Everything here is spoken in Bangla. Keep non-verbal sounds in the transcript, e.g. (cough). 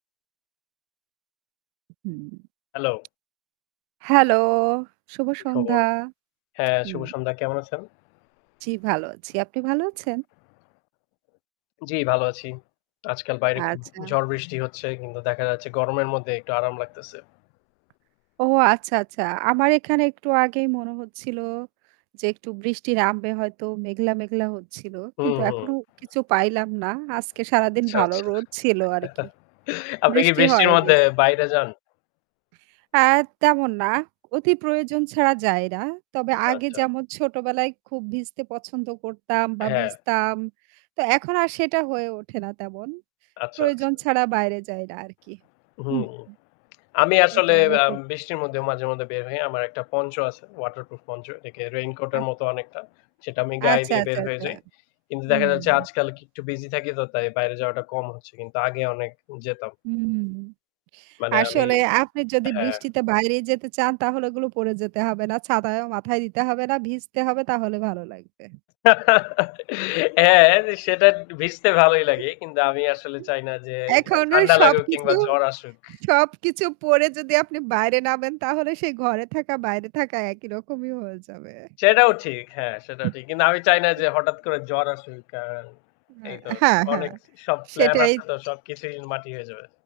হুম। হ্যালো। হ্যালো, শুভ কি খবর? সন্ধ্যা। হ্যাঁ, শুভ হুম। সন্ধ্যা কেমন আছেন? জ্বি, ভালো আছি। আপনি ভালো আছেন? জ্বি, ভালো আছি। আজকাল বাইরে খুব আচ্ছা। ঝড়-বৃষ্টি হচ্ছে। কিন্তু দেখা যাচ্ছে, গরমের মধ্যে একটু আরাম লাগতেছে। ও, আচ্ছা, আচ্ছা। আমার এখানে একটু আগেই মনে হচ্ছিলো যে, একটু বৃষ্টি নামবে হয়তো। মেঘলা, মেঘলা হচ্ছিলো। হু, কিন্তু হু। এখনো কিছু পাইলাম না। আজকে সারাদিন আচ্ছা, ভালো আচ্ছা। রোদ ছিল আরকি। (chuckles) আপনি কি বৃষ্টি বৃষ্টির হয়নি। মধ্যে বাইরে যান? আ তেমন না। অতি প্রয়োজন ছাড়া যায় না। তবে আগে, আচ্ছা। যেমন ছোটবেলায় খুব ভিজতে পছন্দ করতাম আ বা হ্যাঁ। ভিজতাম, তো এখন আর সেটা হয়ে ওঠে না তেমন। আচ্ছা, প্রয়োজন আচ্ছা। ছাড়া বাইরে যাই না, আরকি। হু, হুম। হু। আমি আসলে এটার আ বৃষ্টির মধ্যেও মাঝে মধ্যে বের হই। আমার একটা পঞ্চ আছে। ওয়াটারপ্রুফ পঞ্চ, এটাকে রেইনকোট আচ্ছা। এর মত অনেকটা। সেটা আমি গায়ে আচ্ছা, দিয়ে বের আচ্ছা, হয়ে আচ্ছা। যাই। কিন্তু দেখা যাচ্ছে হুম। আজকাল কি একটু busy থাকি, তো তাই বাইরে যাওয়াটা কম হচ্ছে। কিন্তু আগে অনেক যেতাম। হুম। মানে আমি আসলে, আপনি যদি হ্যাঁ। বৃষ্টিতে বাইরে যেতে চান, তাহলে ওগুলো পরে যেতে হবে না। ছাতায়ও মাথায় দিতে হবে না, ভিজতে হবে, তাহলে ভালো লাগবে। (laughs) হ্যাঁ, সেটা একটু ভিজতে (chuckles) ভালোই লাগে। কিন্তু আমি আসলে চাই না যে, এ এখনো ঠান্ডা লাগুক কিংবা সবকিছু জ্বর আসুক। সবকিছু পরে যদি আপনি বাইরে নামেন, তাহলে সেই ঘরে থাকা, বাইরে থাকা একই রকমই হয়ে যাবে। সেটাও ঠিক। হ্যাঁ, সেটাও ঠিক। কিন্তু আমি চাই না (chuckles) যে, হঠাৎ করে জ্বর আসুক। আ আ এই তো হ্যাঁ, হ্যাঁ। অনেক স সব প্লান সেটাই। আছে তো, সবকিছুই মাটি হয়ে যাবে।